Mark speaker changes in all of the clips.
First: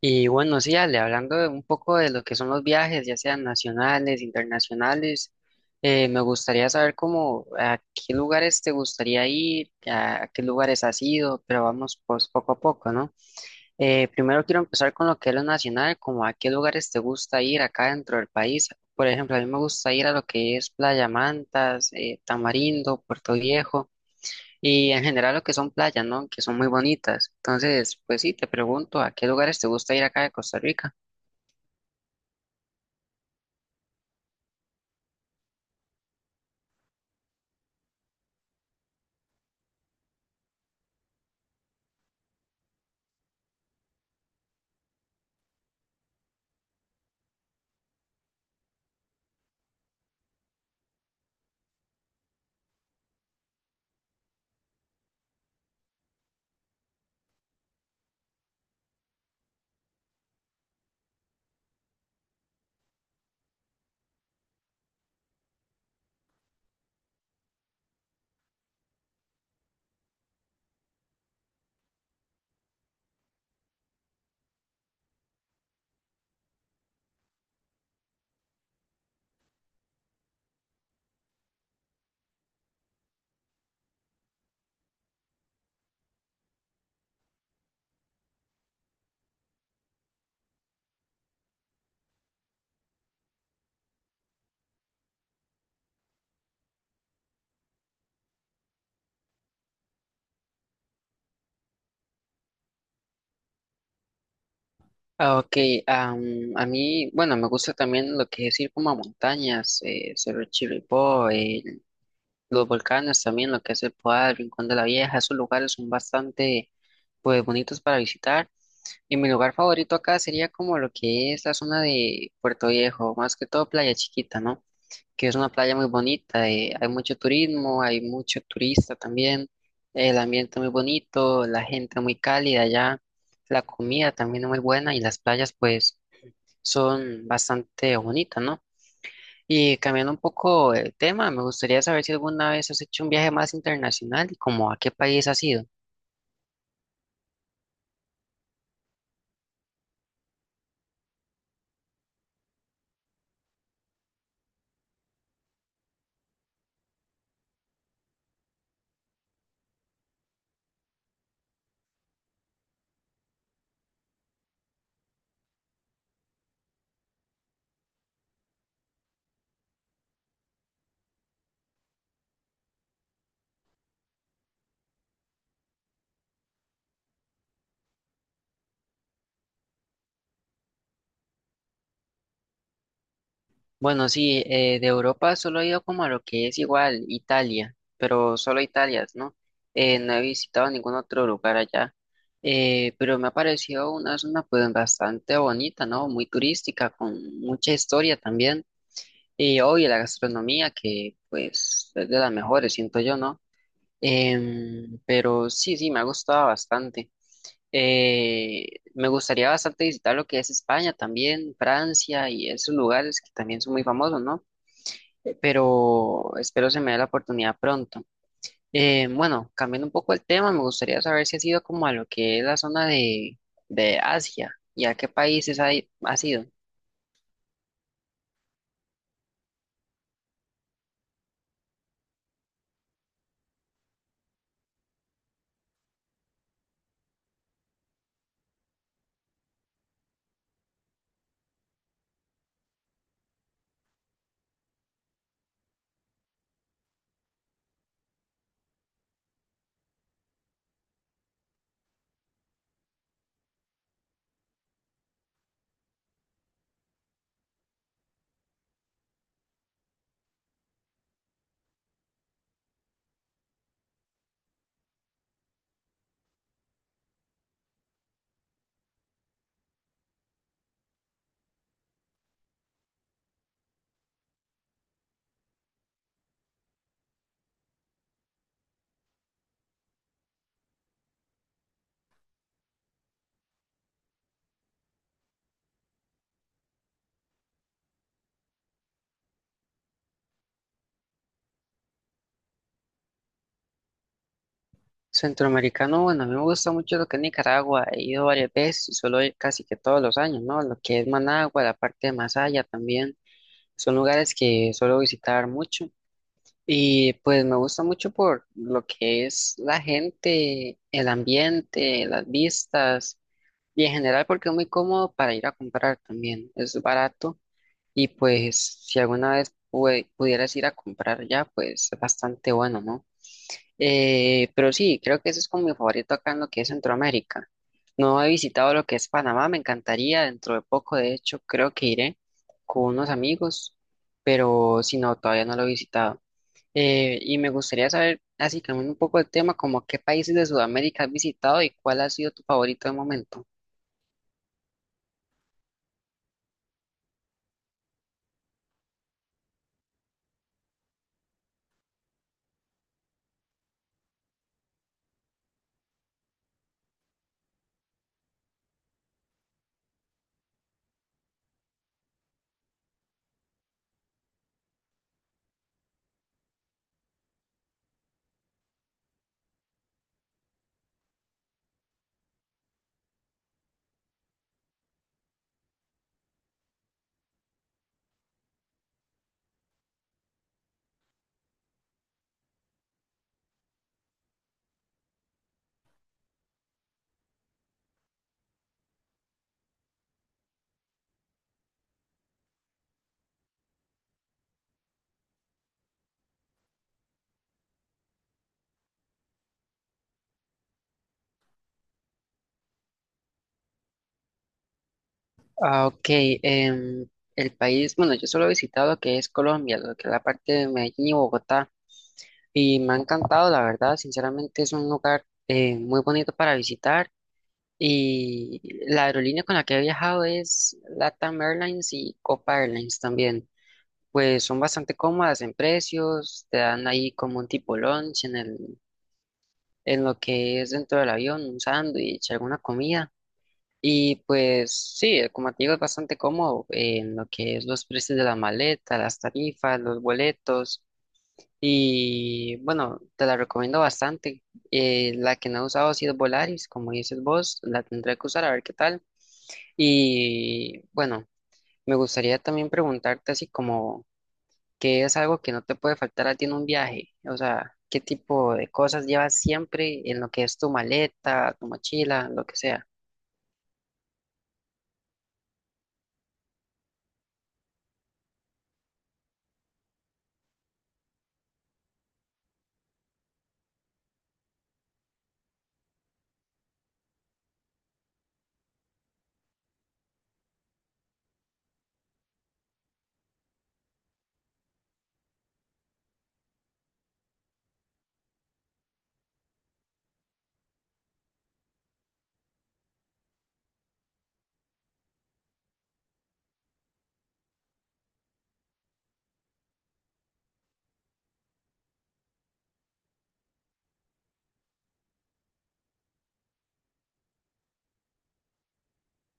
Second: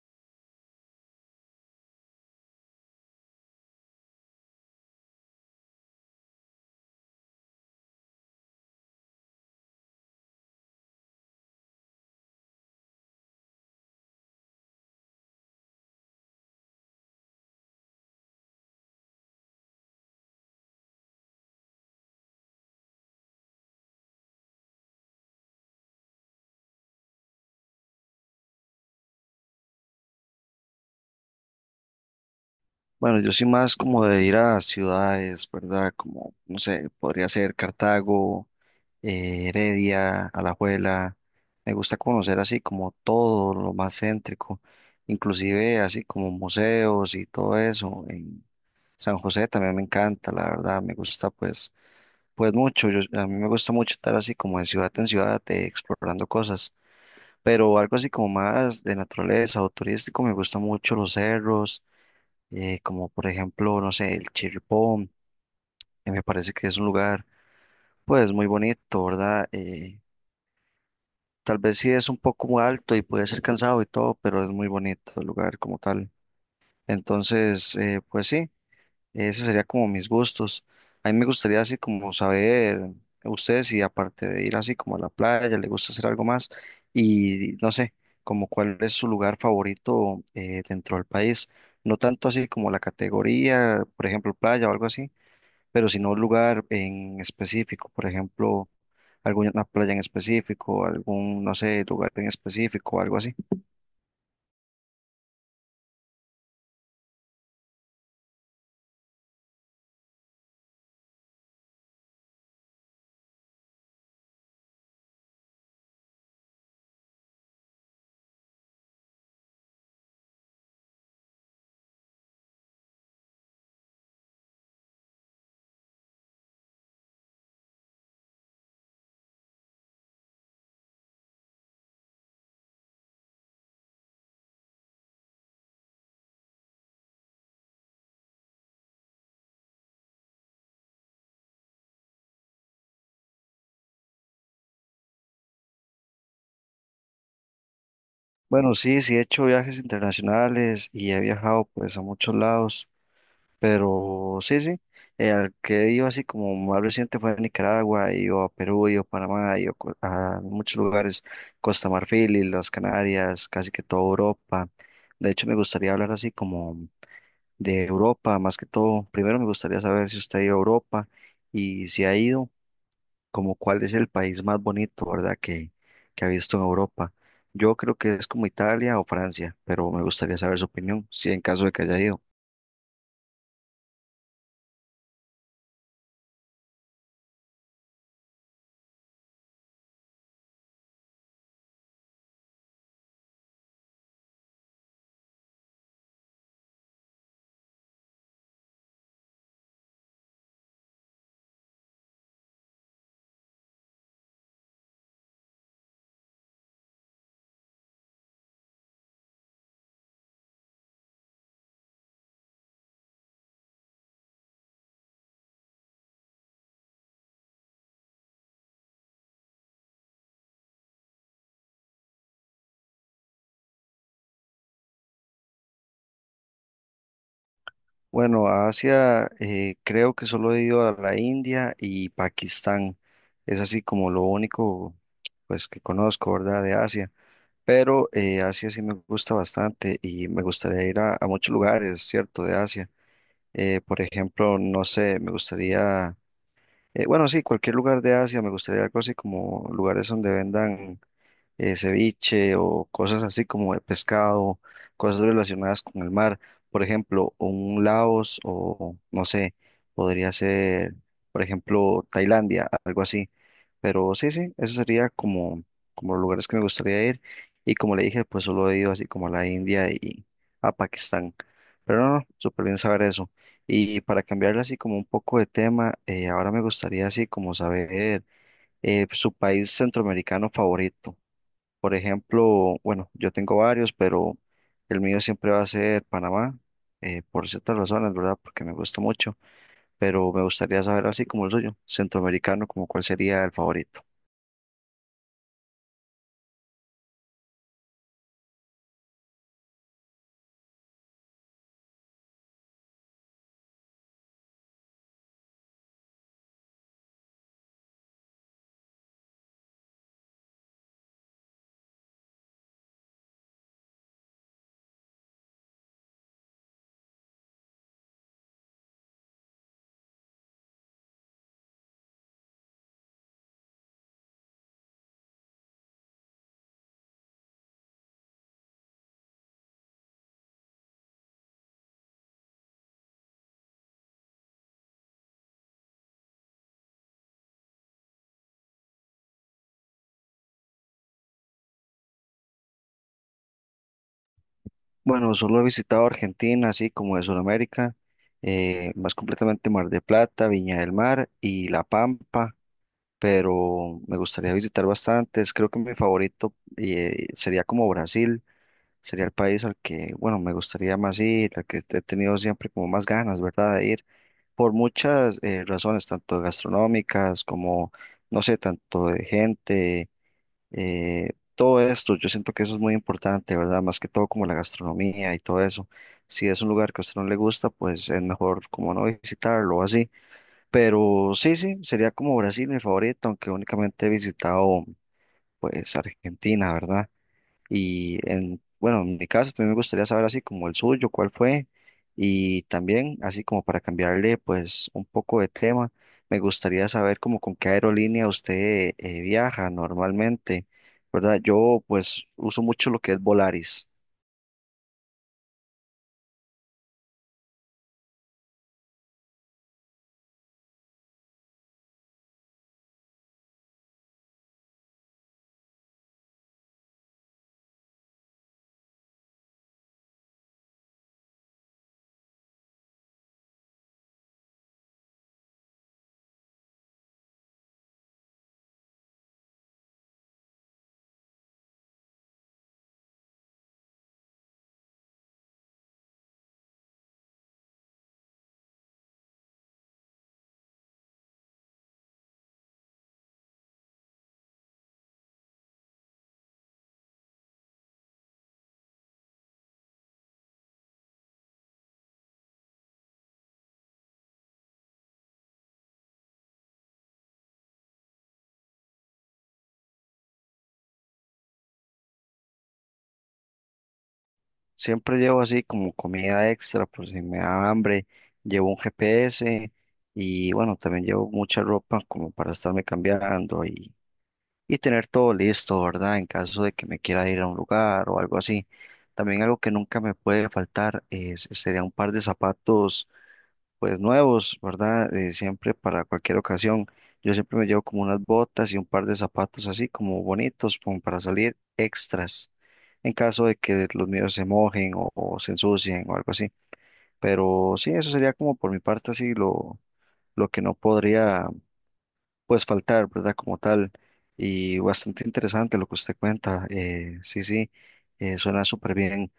Speaker 1: Y bueno, sí, Ale, hablando de un poco de lo que son los viajes, ya sean nacionales, internacionales, me gustaría saber cómo, a qué lugares te gustaría ir, a qué lugares has ido, pero vamos pues poco a poco, ¿no? Primero quiero empezar con lo que es lo nacional, como a qué lugares te gusta ir acá dentro del país. Por ejemplo, a mí me gusta ir a lo que es Playa Mantas, Tamarindo, Puerto Viejo. Y en general lo que son playas, ¿no? Que son muy bonitas. Entonces, pues sí, te pregunto, ¿a qué lugares te gusta ir acá de Costa Rica?
Speaker 2: Bueno, yo soy más como de ir a ciudades, ¿verdad? Como, no sé, podría ser Cartago, Heredia, Alajuela. Me gusta conocer así como todo lo más céntrico, inclusive así como museos y todo eso. En San José también me encanta, la verdad, me gusta pues mucho. A mí me gusta mucho estar así como de ciudad en ciudad, explorando cosas, pero algo así como más de naturaleza o turístico, me gusta mucho los cerros como por ejemplo, no sé, el Chirripón, que me parece que es un lugar pues muy bonito, ¿verdad? Tal vez sí es un poco alto y puede ser cansado y todo, pero es muy bonito el lugar como tal. Entonces, pues sí, ese sería como mis gustos. A mí me gustaría así como saber ustedes si aparte de ir así como a la playa, le gusta hacer algo más y no sé, como cuál es su lugar favorito dentro del país. No tanto así como la categoría, por ejemplo, playa o algo así, pero si no un lugar en específico, por ejemplo, alguna playa en específico, algún, no sé, lugar en específico, algo así.
Speaker 1: Ah, ok, am, a mí, bueno, me gusta también lo que es ir como a montañas, Cerro Chirripó, los volcanes también, lo que es el Poal, Rincón de la Vieja, esos lugares son bastante, pues, bonitos para visitar. Y mi lugar favorito acá sería como lo que es la zona de Puerto Viejo, más que todo Playa Chiquita, ¿no? Que es una playa muy bonita, hay mucho turismo, hay mucho turista también, el ambiente muy bonito, la gente muy cálida allá, la comida también es muy buena y las playas pues son bastante bonitas, ¿no? Y cambiando un poco el tema, me gustaría saber si alguna vez has hecho un viaje más internacional y como a qué país has ido.
Speaker 2: Bueno, sí, sí he hecho viajes internacionales y he viajado pues a muchos lados, pero sí, sí, al que he ido así como más reciente fue a Nicaragua, he ido a Perú, he ido a Panamá, he ido a muchos lugares, Costa Marfil y las Canarias, casi que toda Europa. De hecho, me gustaría hablar así como de Europa, más que todo. Primero me gustaría saber si usted ha ido a Europa y si ha ido, como cuál es el país más bonito, ¿verdad? Que ha visto en Europa. Yo creo que es como Italia o Francia, pero me gustaría saber su opinión, si en caso de que haya ido.
Speaker 1: Bueno, sí, de Europa solo he ido como a lo que es igual Italia, pero solo Italia, ¿no? No he visitado ningún otro lugar allá, pero me ha parecido una zona pues bastante bonita, ¿no? Muy turística, con mucha historia también, y obvio la gastronomía que pues es de las mejores, siento yo, ¿no? Pero sí, sí, me ha gustado bastante. Eh, Me gustaría bastante visitar lo que es España también, Francia y esos lugares que también son muy famosos, ¿no? Pero espero se me dé la oportunidad pronto. Bueno, cambiando un poco el tema, me gustaría saber si has ido como a lo que es la zona de Asia y a qué países has ido.
Speaker 2: Bueno, a Asia creo que solo he ido a la India y Pakistán. Es así como lo único pues que conozco, ¿verdad? De Asia. Pero Asia sí me gusta bastante y me gustaría ir a muchos lugares, ¿cierto? De Asia. Por ejemplo, no sé, me gustaría, bueno, sí, cualquier lugar de Asia, me gustaría algo así como lugares donde vendan ceviche o cosas así como de pescado, cosas relacionadas con el mar. Por ejemplo, un Laos o no sé, podría ser, por ejemplo, Tailandia, algo así. Pero sí, sí, eso sería como, como los lugares que me gustaría ir. Y como le dije, pues solo he ido así como a la India y a Pakistán. Pero no, no, súper bien saber eso. Y para cambiarle así como un poco de tema, ahora me gustaría así como saber su país centroamericano favorito. Por ejemplo, bueno, yo tengo varios, pero el mío siempre va a ser Panamá, por ciertas razones, ¿verdad? Porque me gusta mucho, pero me gustaría saber así como el suyo, centroamericano, como cuál sería el favorito.
Speaker 1: Centroamericano, bueno, a mí me gusta mucho lo que es Nicaragua, he ido varias veces y suelo ir casi que todos los años, ¿no? Lo que es Managua, la parte de Masaya también, son lugares que suelo visitar mucho. Y pues me gusta mucho por lo que es la gente, el ambiente, las vistas. Y en general porque es muy cómodo para ir a comprar también, es barato y pues si alguna vez pudieras ir a comprar ya, pues es bastante bueno, ¿no? Pero sí, creo que eso es como mi favorito acá en lo que es Centroamérica. No he visitado lo que es Panamá, me encantaría, dentro de poco de hecho creo que iré con unos amigos, pero si no, todavía no lo he visitado. Y me gustaría saber, así cambiando un poco el tema, como qué países de Sudamérica has visitado y cuál ha sido tu favorito de momento.
Speaker 2: Bueno, solo he visitado Argentina, así como de Sudamérica, más completamente Mar de Plata, Viña del Mar y La Pampa, pero me gustaría visitar bastantes. Creo que mi favorito, sería como Brasil. Sería el país al que, bueno, me gustaría más ir, al que he tenido siempre como más ganas, ¿verdad? De ir por muchas razones, tanto gastronómicas como, no sé, tanto de gente, todo esto. Yo siento que eso es muy importante, ¿verdad? Más que todo como la gastronomía y todo eso. Si es un lugar que a usted no le gusta, pues es mejor como no visitarlo o así. Pero sí, sí, sería como Brasil mi favorito, aunque únicamente he visitado pues Argentina, ¿verdad? Y en, bueno, en mi caso también me gustaría saber así como el suyo, cuál fue. Y también, así como para cambiarle pues un poco de tema, me gustaría saber como con qué aerolínea usted viaja normalmente, ¿verdad? Yo pues uso mucho lo que es Volaris.
Speaker 1: Ah, ok. em, el país, bueno, yo solo he visitado que es Colombia, lo que es la parte de Medellín y Bogotá, y me ha encantado, la verdad, sinceramente es un lugar muy bonito para visitar, y la aerolínea con la que he viajado es LATAM Airlines y Copa Airlines también, pues son bastante cómodas en precios, te dan ahí como un tipo lunch en el, en lo que es dentro del avión, un sándwich, alguna comida. Y pues sí, como te digo, es bastante cómodo en lo que es los precios de la maleta, las tarifas, los boletos. Y bueno, te la recomiendo bastante. La que no he usado ha sido Volaris, como dices vos, la tendré que usar a ver qué tal. Y bueno, me gustaría también preguntarte así como ¿qué es algo que no te puede faltar a ti en un viaje? O sea, ¿qué tipo de cosas llevas siempre en lo que es tu maleta, tu mochila, lo que sea?
Speaker 2: Siempre llevo así como comida extra por si me da hambre, llevo un GPS y bueno, también llevo mucha ropa como para estarme cambiando y tener todo listo, ¿verdad? En caso de que me quiera ir a un lugar o algo así. También algo que nunca me puede faltar es, sería un par de zapatos, pues nuevos, ¿verdad? Siempre para cualquier ocasión. Yo siempre me llevo como unas botas y un par de zapatos así como bonitos, como para salir extras, en caso de que los míos se mojen o se ensucien o algo así. Pero sí, eso sería como por mi parte así lo que no podría pues faltar, ¿verdad? Como tal. Y bastante interesante lo que usted cuenta. Sí, sí, suena súper bien.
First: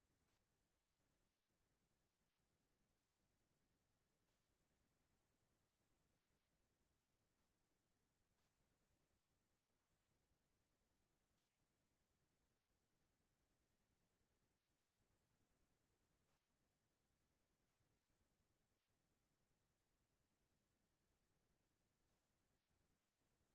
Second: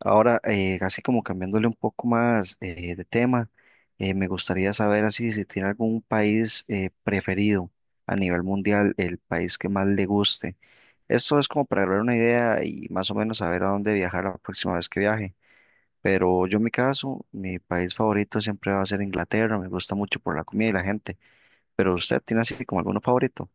Speaker 2: Ahora, así como cambiándole un poco más de tema, me gustaría saber así si tiene algún país preferido a nivel mundial, el país que más le guste. Esto es como para dar una idea y más o menos saber a dónde viajar la próxima vez que viaje. Pero yo en mi caso, mi país favorito siempre va a ser Inglaterra, me gusta mucho por la comida y la gente. Pero usted tiene así como alguno favorito.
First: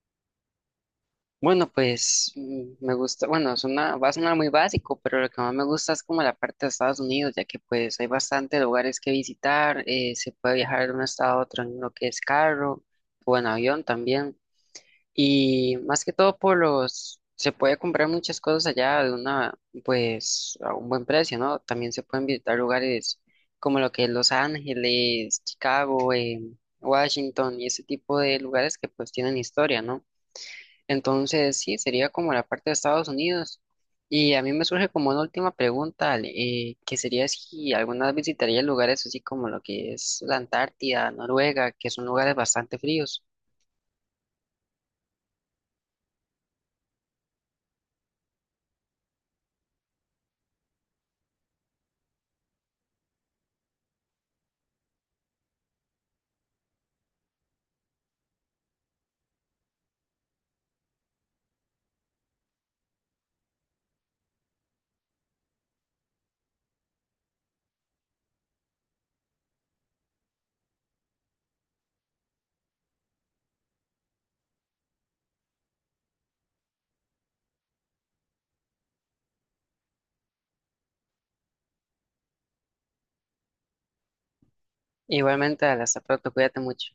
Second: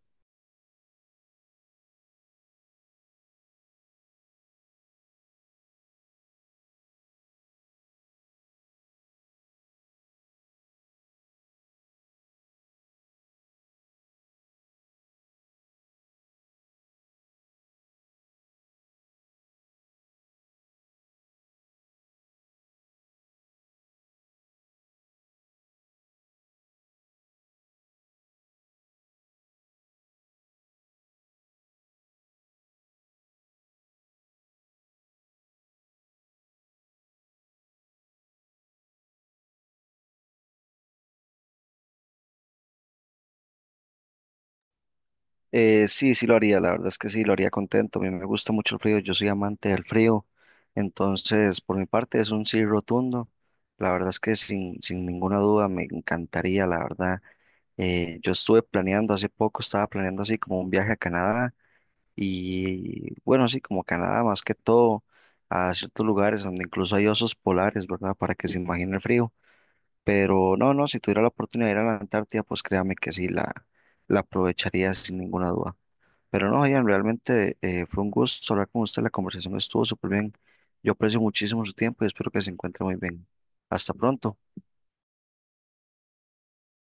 Speaker 1: Bueno, pues me gusta, bueno, suena, va a sonar muy básico, pero lo que más me gusta es como la parte de Estados Unidos, ya que pues hay bastantes lugares que visitar, se puede viajar de un estado a otro en lo que es carro o en avión también. Y más que todo por los, se puede comprar muchas cosas allá de una, pues a un buen precio, ¿no? También se pueden visitar lugares como lo que es Los Ángeles, Chicago, Washington y ese tipo de lugares que pues tienen historia, ¿no? Entonces, sí, sería como la parte de Estados Unidos. Y a mí me surge como una última pregunta, Ale, que sería si alguna vez visitaría lugares así como lo que es la Antártida, Noruega, que son lugares bastante fríos.
Speaker 2: Sí, sí lo haría, la verdad es que sí, lo haría contento. A mí me gusta mucho el frío, yo soy amante del frío. Entonces, por mi parte, es un sí rotundo. La verdad es que sin ninguna duda me encantaría, la verdad. Yo estuve planeando hace poco, estaba planeando así como un viaje a Canadá y bueno, así como Canadá, más que todo a ciertos lugares donde incluso hay osos polares, ¿verdad? Para que se imagine el frío. Pero no, no, si tuviera la oportunidad de ir a la Antártida, pues créame que sí, la aprovecharía sin ninguna duda. Pero no, Ian, realmente fue un gusto hablar con usted. La conversación estuvo súper bien. Yo aprecio muchísimo su tiempo y espero que se encuentre muy bien. Hasta pronto.
Speaker 1: Igualmente, Ale, hasta pronto, cuídate mucho.